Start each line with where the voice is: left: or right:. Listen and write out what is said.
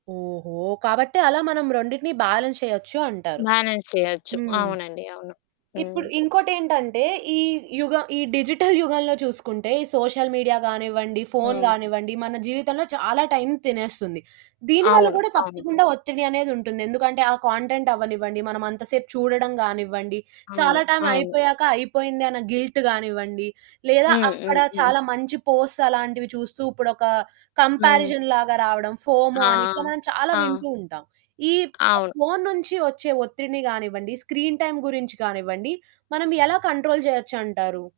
right: ఓహో! కాబట్టి అలా మనం రెండిటిని బ్యాలెన్స్ చేయొచ్చు అంటారు.
left: బ్యాలెన్స్ చేయొచ్చు.
right: హ్మ్.
left: అవునండి, అవును. హ్మ్.
right: ఇప్పుడు ఇంకోటేంటంటే, ఈ యుగం ఈ డిజిటల్ యుగంలో చూసుకుంటే, ఈ సోషల్ మీడియా గానివ్వండి, ఫోను
left: హ్మ్.
right: గానివ్వండి, మన జీవితంలో చాలా టైం తినేస్తుంది. దీనివల్ల
left: అవును,
right: కూడా
left: అవును.
right: తప్పకుండా ఒత్తిడి అనేదుంటుంది. ఎందుకంటే ఆ కంటెంట్ అవ్వనివ్వండి, మనం అంత సేపు చూడడం గానివ్వండి,
left: అవును,
right: చాలా టైం
left: అవును.
right: అయిపోయాక అయిపోయింది అన్న గిల్ట్ గానివ్వండి లేదా
left: హ్మ్.
right: అక్కడ
left: హ్మ్. హ్మ్.
right: చాలా మంచి పోస్ట్స్ అలాంటివి చూస్తూ ఇప్పుడు ఒక
left: హ్మ్.
right: కంపారిజన్ లాగా రావడం, ఫోమో
left: ఆ!
right: అని ఇట్లా మనం చాలా
left: ఆ! ఆ!
right: వింటూ ఉంటాం. ఈ
left: అవును.
right: ఫోను నుంచి వచ్చే ఒత్తిడిని కానివ్వండి, స్క్రీన్ టైమ్ గురించి కానివ్వండి. మనం ఎలా కంట్రోల్ చేయొచ్చు అంటారు?